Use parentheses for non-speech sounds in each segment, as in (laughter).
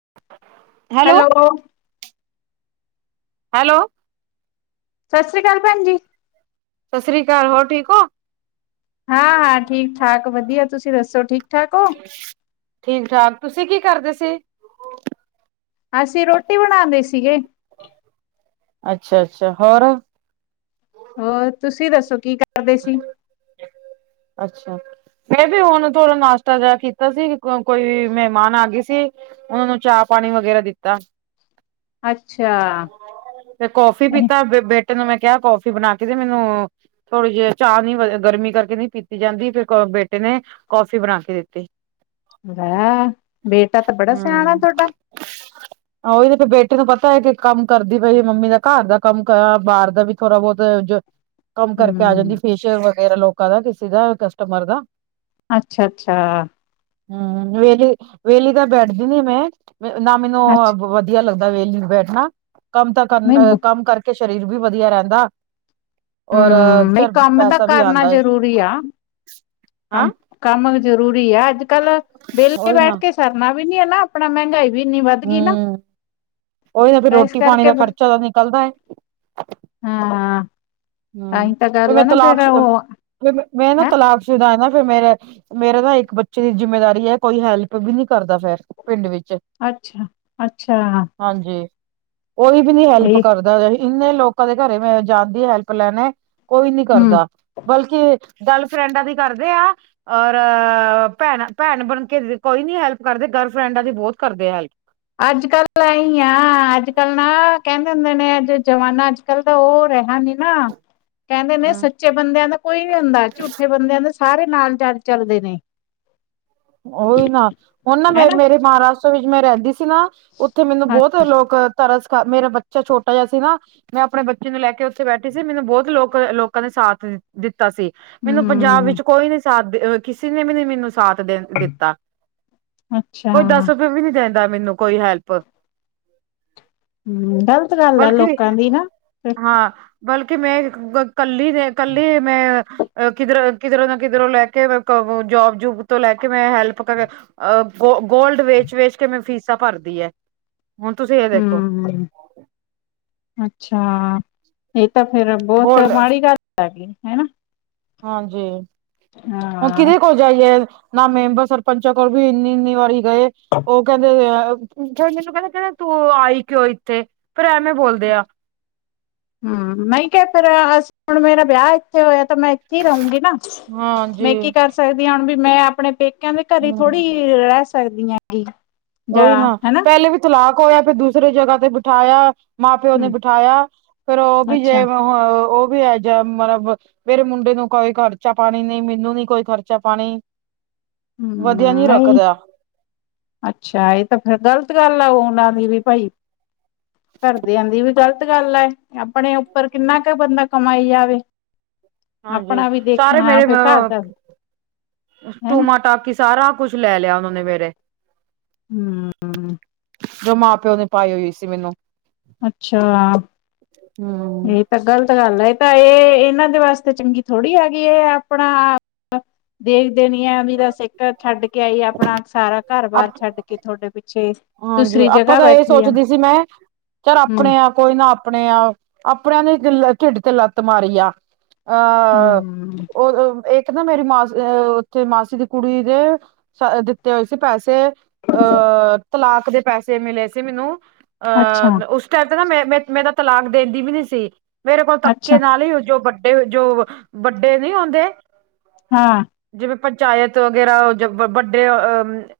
(inaudible) Hello. Hello. ਸਸ੍ਰੀ ਕਾਲ ਭੈਣ ਜੀ। ਸਸ੍ਰੀ ਕਾਲ। ਹੋਰ ਠੀਕ ਓ? ਹਾਂ- ਹਾਂ, ਠੀਕ -ਠਾਕ ਵਧੀਆ ਤੁਸੀ ਦਸੋ ਠੀਕ ਠਾਕ ਓ। ਠੀਕ-ਠਾਕ। ਤੁਸੀਂ ਕੀ ਕਰਦੇ ਸੀ? ਅਸੀਂ ਰੋਟੀ ਬਣਾਉਂਦੇ ਸੀਗੇ ਅੱਛਾ-ਅੱਛਾ, ਹੋਰ ਹੋਰ, ਤੁਸੀਂ ਦੱਸੋ ਕੀ ਕਰਦੇ ਸੀ ਅੱਛਾ। ਫਿਰ ਵੀ ਉਹਨੂੰ ਥੋੜਾ ਨਾਸ਼ਤਾ ਜਿਹਾ ਕੀਤਾ ਸੀ, ਕੋਈ ਮਹਿਮਾਨ ਆ ਗਏ ਸੀ ਓਨਾਂ ਨੂੰ ਚਾਹ ਪਾਣੀ ਵਗੈਰਾ ਦਿੱਤਾ। ਅੱਛਾ। ਤੇ ਕੌਫੀ ਪੀਤਾ, ਬੇਟੇ ਨੂੰ ਮੈਂ ਕਿਹਾ ਕੌਫੀ ਬਣਾ ਕੇ ਦੇ ਮੈਨੂੰ ਥੋੜੀ ਜਈ ਚਾਹ ਨੀ ਵ ਅ ਗਰਮੀ ਕਰਕੇ ਨਈਂ ਪੀਤੀ ਜਾਂਦੀ ਫੇਰ ਕੌ ਬੇਟੇ ਨੇ ਕੌਫੀ ਬਣਾ ਕੇ ਦਿੱਤੀ। ਲੈ, ਬੇਟਾ ਤਾਂ ਬੜਾ ਸਿਆਣਾ ਤੁਹਾਡਾ। ਆਹ ਓਹੀ ਤੇ ਫੇਰ ਬੇਟੀ ਨੂੰ ਪਤਾ ਐ ਕਿ ਕੰਮ ਕਰਦੀ ਤੇਰੀ ਮੰਮੀ ਦਾ ਘਰ ਦਾ ਕੰਮ ਕਰਾ, ਬਾਹਰ ਦਾ ਵੀ ਥੋੜਾ ਬਹੁਤ ਜੋ ਕੰਮ ਕਰਕੇ ਆ ਜਾਂਦੀ ਹੂੰ। ਫੇਸ਼ੀਅਲ ਵਗੈਰਾ ਲੋਕਾਂ ਦਾ ਕਿਸੇ ਦਾ ਕਸਟਮਰ ਦਾ ਅੱਛਾ -ਅੱਛਾ ਹਮ ਵੇਲੀ, ਵੇਲੀ ਤਾਂ ਬੈਠਦੀ ਨੀ ਮੈਂ ਨਾ ਮੈਨੂੰ ਅੱਛਾ (unintelligible) ਵਧੀਆ ਲੱਗਦਾ ਵੇਲੀ ਨੂੰ ਬੈਠਣਾ ਕੰਮ ਤਾਂ ਨਹੀਂ ਕਰ ਹੂੰ, ਕੰਮ ਕਰਕੇ ਸ਼ਰੀਰ ਵੀ ਵਧੀਆ ਰੈਂਦਾ। ਔਰ, ਨਹੀਂ ਚਿਰ ਕੰਮ ਤਾਂ ਪੈਸਾ ਵੀ ਕਰਨਾ ਆਉਂਦਾ ਜ਼ਰੂਰੀ ਆ ਹੈਂ ਕੰਮ, ਕੰਮ ਜ਼ਰੂਰੀ ਆ ਅੱਜ ਕੱਲ, ਵਿਹਲੇ ਉਹੀ ਨਾ ਬੈਠ ਕੇ ਸਰਨਾ ਵੀ ਨੀ ਹੈ ਨਾ ਆਪਣਾ ਮਹਿੰਗਾਈ ਵੀ ਇੰਨੀ ਵੱਦ ਗਈ ਨਾ, ਹੂੰ ਉਹੀ ਨਾ ਫਿਰ ਤਾਂ ਏਸ ਰੋਟੀ ਪਾਣੀ ਕਰਕੇ ਦਾ ਖਰਚਾ ਤਾਂ ਨਿਕਲਦਾ ਹੈ ਹਾਂ ਹੂੰ ਆਹੀ ਤਾਂ ਗੱਲ ਮੈਂ ਆ ਨਾ ਫੇਰ ਤਲਾਕ ਉਹ ਫਿਰ ਮੈਂ ਨਾ ਹੈਂ ਤਲਾਕਸ਼ੁਦਾ ਦਾ ਨਾ ਫਿਰ ਮੇਰਾ ਮੇਰੇ ਨਾਂ ਇਕ ਬੱਚੇ ਦੀ ਜਿੰਮੇਦਾਰੀ ਹੈ। ਕੋਈ ਹੈਲਪ ਵੀ ਨੀ ਕਰਦਾ ਫੇਰ ਪਿੰਡ ਵਿਚ। ਅੱਛਾ-ਅੱਛਾ। ਹਾਂਜੀ, ਕੋਈ ਵੀ ਨੀ ਹੈਲਪ ਕਰਦਾ ਇੰਨੇ ਲੋਕਾਂ ਦੇ ਘਰੇ ਮੈਂ ਜਾਂਦੀ ਹੈਲਪ ਕਲੈਣੈ ਕੋਈ ਨੀ ਹੂੰ ਕਰਦਾ ਬਲਕਿ ਗਰਲਫਰੈਂਡਾਂ ਦੀ ਕਰਦੇ ਆ। ਔਰ ਭੈਣਾ- ਭੈਣ ਬਣਕੇ ਕੋਈ ਨੀ ਹੈਲਪ ਕਰਦੇ ਗਰਲਫਰੈਂਡਾਂ ਦੀ ਬੌਤ ਕਰਦੇ ਹੈਲਪ। ਅੱਜ-ਕੱਲ ਐਈ ਆ, ਅੱਜ-ਕੱਲ ਨਾ ਕੈੰਦੇ ਹੁੰਦੇ ਨੇ ਜੇ ਜਮਾਨਾ ਜ ਕੱਲ ਤਾਂ ਉਹ ਰਿਹਾ ਨੀ ਨਾ ਕਹਿੰਦੇ ਨੇ ਹੈਲਪ ਸੱਚੇ ਬੰਦਿਆਂ ਦਾ ਕੋਈ ਨੀ ਹੁੰਦਾ, ਝੂਠੇ ਬੰਦਿਆਂ ਦੇ ਸਾਰੇ ਨਾਲ ਚੱਲ ਚੱਲਦੇ ਨੇ। ਉਹੀ ਨਾ, ਹੁਣ ਨਾ ਮੈਂ, ਹਨਾ ਮੇਰੇ ਮਹਾਰਾਸ਼ਟਰ ਵਿੱਚ ਮੈਂ ਰਹਿੰਦੀ ਸੀ ਤੀ ਨਾ, ਉੱਥੇ ਮੈਨੂੰ ਬੋਤ ਲੋਕ ਤਰਸ ਖਾ, ਮੇਰਾ ਬੱਚਾ ਛੋਟਾ ਜਾ ਸੀ ਨਾ ਨੂ ਅਪਣੇਂ ਬੱਚੇ ਨੂੰ ਲੈਕੇ ਓਥੇ ਬੈਠੀ ਸੀ, ਮੈਨੂੰ ਬੌਤ ਲੋਕ, ਲੋਕਾਂ ਨੇ ਸਾਥ ਦਿੱਤ ਦਿੱਤਾ ਸੀ, ਮੈਨੂੰ ਪੰਜਾਬ ਹੂੰ ਵਿੱਚ ਕੋਈ ਨੀ ਸਾਥ, ਦੇ ਕਿਸੀ ਨੇ ਵੀ ਨੀ ਮੈਨੂੰ ਸਾਥ ਦੇਣ ਦਿੱਤਾ, ਅੱਛਾ ਕੋਈ ਦੱਸ ਹੂੰ ਰੁਪਏ ਵੀ ਨਹੀ ਦੇੰਦਾ, ਮੈਨੂੰ ਕੋਈ ਹੈਲਪ। ਹੂੰ, ਗ਼ਲਤ ਗੱਲ ਆ, ਬਲਕਿ ਲੋਕਾਂ ਦੀ ਨਾ। ਹਾਂ, ਬਲਕਿ ਮੇਂ, ਕੱਲੀ ਦੇ, ਕੱਲੀ ਮੇਂ ਅ, ਕਿਧਰ, ਕਿਧਰੋਂ ਨਾ ਕਿਧਰੋਂ ਲੈਕੇ ਮੈਂ ਕੋ--ਜੋਬ-ਜੂਬ ਤੋਂ ਲੈਕੇ ਕਿ 'ਮੈਂ' ਹੈਲਪ ਕਰ ਅ, ਗੋ ਗੋਲਡ ਵੇਚ-ਵੇਚਕੇ ਮੈਂ ਫੀਸਾਂ ਭਰਦੀ ਹੈ। ਹੁਣ ਤੁਸੀ ਹ ਹੂੰ, ਹੂੰ, ਅੱਛਾ। ਏ ਤਾਂ ਫਿਰ ਬਹੁਤ ਗੋਲਡ ਮਾੜੀ ਗੱਲ ਹੈਗੀ, ਹੈਨਾ। ਹਾਂਜੀ, ਹੁਣ ਹਾਂ ਕਿਹਦੇ ਕੋਲ ਜਾਈਏ, ਨਾ ਮੈਂਬਰ ਸਰਪੰਚਾਂ ਕੋਲ ਵੀ ਇੰਨੀ-ਇੰਨੀ ਵਾਰੀ ਗਏ, ਓਹ ਕਹਿੰਦੇ ਏ ਜਦੋ ਮੈਨੂੰ ਕਹਿੰਦੇ ਤੂੰ ਆਈ ਕਿਉਂ ਇੱਥੇ? ਫਿਰ ਐਂਵੇਂ ਬੋਲਦੇ ਆ। ਹੂੰ, ਨਹੀ ਕਿਹ ਫੇਰ ਅਸ, ਹੁਣ ਮੇਰਾ ਵਿਆਹ ਏ ਇੱਥੇ ਹੋਇਆ ਤਾਂ ਮੈਂ ਇੱਥੇ ਹੀ ਰਹੂੰਗੀ ਨਾ, ਮੈਂ ਹਾਂਜੀ ਕੀ ਕਰ ਸਕਦੀ ਹਾਂ ਹੁਣ ਵੀ 'ਮੈਂ' ਆਪਣੇ ਪੇ ਪੇਕਿਆਂ ਦੇ ਘਰੇ ਹਮ ਥੋੜੀ, ਰਹਿ ਸਕਦੀ ਆਂ ਵੀ। ਓਹੀ ਨਾ, ਪਹਿਲੇ ਵੀ ਤਲਾਕ ਹੋਇਆ, ਫਿਰ ਦੂਸਰੇ ਜਗ੍ਹਾ ਤੇ ਬਿਠਾਇਆ ਮਾਂ-ਪਿਓ ਨੇ ਹਮ ਬਿਠਾਇਆ, ਫਿਰ ਉਹ ਵੀ ਅੱਛਾ ਜੇ, ਉਹ ਵੀ ਅਹੈਜਾ ਮਤਲਬ ਮੇਰੇ ਮੁੰਡੇ ਨੂੰ ਕੋਈ ਖਰਚਾ-ਪਾਣੀ ਨੀ, ਮੈਨੂੰ ਨੀ ਕੋਈ ਖਰਚਾ-ਪਾਣੀ। ਹੂੰ, ਨਹੀਂ ਅੱਛਾ ਏਹ ਤਾਂ ਫਿਰ ਗਲ ਗਲਤ ਗੱਲ ਆ ਉਹਨਾਂ ਦੀ ਵੀ ਭਾਈ, ਘਰਦਿਆਂ ਦੀ ਵੀ ਗ਼ਲਤ ਗੱਲ ਆ ਏ। ਆਪਣੇ ਉੱਪਰ ਕਿੰਨਾ ਕੁ ਬੰਦਾ ਕਮਾਈ ਜਾਵੇ। ਹਾਂਜੀ, ਆਪਣਾ ਵੀ ਸਾਰੇ ਦੇਖਣਾ ਮੇਰੇ ਫਿਰ ਘਰ ਅ ਦਾ ਹੈਨਾ ਟੂਮਾ, ਟਾਕੀ ਸਾਰਾ ਕੁਛ ਲੈਲਿਆ, ਉਹਨਾਂ ਨੇ ਮੇਰੇ ਹੂੰ। ਜੋ ਮਾਂ-ਪਿਓ ਨੇ ਪਾਈ ਹੋਈ ਸੀ, ਮੈਨੂੰ। ਅੱਛਾ। ਹੂੰ। ਇਹ ਤਾਂ ਗ਼ਲਤ ਗੱਲ ਆ ਏ ਤਾ, ਏ ਏਨਾਂ ਦੇ ਵਾਸਤੇ ਚੰਗੀ ਥੋੜ੍ਹੀ ਹੈਗੀ ਏ, ਏਹ ਆਪਣਾ ਦੇਖਦੇ ਨੀ ਐ ਵੀਰਾ, ਸੇਕਾ ਛੱਡਕੇ ਆਈ ਆਪਣਾ ਸਾਰਾ ਘਰ-ਬਾਰ ਛੱਡ ਕੇ ਥੋਡੇ ਪਿੱਛੇ ਹਾਂਜੀ, ਦੂਸਰੀ ਆਪਾਂ ਜਗ੍ਹਾ ਤਾਂ ਇਹ ਬੈਠੀ ਆ ਸੋਚਦੀ ਸੀ ਮੈਂ, ਚਾਰ ਹੂੰ ਆਪਣੇ ਆਪ ਕੋਈ ਨਾ ਆਪਣੇ ਆ, ਆਪਣਿਆਂ ਨੇ ਢਿੱਡ ਤੇ ਲੱਤ ਮਾਰੀ ਆ। ਹੂੰ ਅਹ--ਉਹ ਇੱਕ ਨਾ ਮੇਰੀ ਮਾਸੀ ਉੱਥੇ ਮਾਸੀ ਦੀ ਕੁੜੀ ਦੇ ਦਿੱਤੇ ਹੋਏ ਸੀ ਪੈਸੇ, ਅਹ ਤਲਾਕ ਦੇ ਪੈਸੇ ਮਿਲੇ ਸੀ ਮੀਨੂੰ, ਅੱਛਾ ਅਹ ਉਸ ਤੇ, ਨਾ ਮੈਂ ਮ ਮੇਰਾ ਤਲਾਕ ਦੇਂਦੀ ਵੀ ਨੀ ਸੀ, ਮੇਰੇ ਕੋਲ ਅੱਛਾ ਤੱਕੇ ਨਾਲ ਹੀ ਜੋ ਫੇਰ, ਜੋ ਵੱਡੇ ਨਹੀਂ ਓਂਦੇ ਹਾਂ। ਜਿਵੇਂ ਪੰਚਾਇਤ ਵਗੈਰਾ ਜ, ਵੱਡੇ ਅ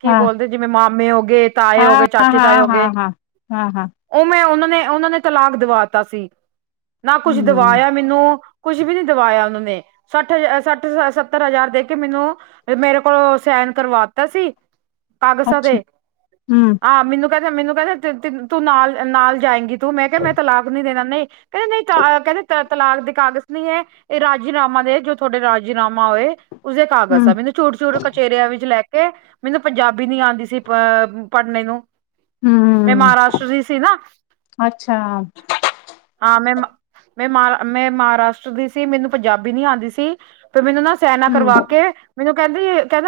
ਕੀ ਹਾਂ ਬੋਲਦੇ, ਜਿਵੇਂ ਮਾਂ ਹੋ ਗਏ, ਤਾਏ ਹਾਂ ਹੋਗੇ, ਹਾਂ ਚਾਚੇ-ਤਾਏ ਹੋ ਹਾਂ ਗਏ। ਹਾਂ ਹਾਂ ਹਾਂ ਹਾਂ ਉਵੇਂ ਉਹਨਾਂ ਨੇ, ਉਹਨਾਂ ਨੇ ਤਲਾਕ ਦਵਾਤਾ ਸੀ, ਨਾ ਕੁਛ ਹੂੰ ਦਵਾਇਆ ਮੀਂਨੂੰ ਕੁਛ ਵੀ ਨੀ ਦਵਾਇਆ ਓਹਨਾਂ ਨੇ, ਸੱਠ, ਹਜ਼ ਸੱਠ, ਸੱਤਰ ਹਜ਼ਾਰ ਦੇਕੇ ਮੀਨੂੰ ਮੇਰੇ ਕੋਲੋਂ ਸਹਿਨ ਕਰਵਾਤਾ ਸੀ, ਕਾਗਜ਼ਾਂ ਤੇ ਅੱਛਾ ਹੂੰ ਆਹ ਮੈਨੂੰ ਕਹਿੰਦੇ, ਮੈਨੂੰ ਕਹਿੰਦੇ ਤੂੰ ਨਾਲ, ਨਾਲ ਜਾਏਂਗੀ ਤੂੰ ਮੈਂ ਕਿਹਾ ਮੈਂ ਤਲਾਕ ਨੀ ਦੇਣਾ, ਨਹੀਂ, ਕਹਿੰਦੇ ਨਹੀਂ ਤ ਕਹਿੰਦੇ ਤ ਤਲਾਕ ਦੀ ਕਾਗਜ਼ ਨਹੀਂ ਐ ਇਹ ਰਾਜੀਨਾਮਾ ਦੇ, ਜੋ ਤੁਹਾਡੇ ਰਾਜੀਨਾਮਾ ਹੋਏ। ਉਸਦੇ ਕਾਗਜ਼ ਸਾ ਹੂੰ ਮੈਨੂੰ ਚੂਟ ਚੂਟ ਕਚੇਰਿਆਂ ਵਿੱਚ ਲੈ ਕੇ, ਮੈਨੂੰ ਪੰਜਾਬੀ ਨੀ ਆਉਂਦੀ ਸੀ। ਅ ਪੜਨੇ ਨੂੰ ਮੈਂ ਹੂੰ ਮਹਾਰਾਸ਼ਟਰ ਦੀ ਸੀ ਨਾ, ਅੱਛਾ ਹਾਂ ਮੈਂ ਮਾ ਮੈਂ ਮਾ ਮੈਂ ਮਹਾਰਾਸ਼ਟਰ ਦੀ ਸੀ, ਮੈਨੂੰ ਪੰਜਾਬੀ ਨੀ ਆੰਦੀ ਸੀ, ਪਰ ਮੈਨੂੰ ਨਾ ਚੈਨਾ ਹੂੰ ਕਰਵਾ ਕੇ, ਮੈਨੂੰ ਕਹਿੰਦੀ ਕਹਿੰਦਾ।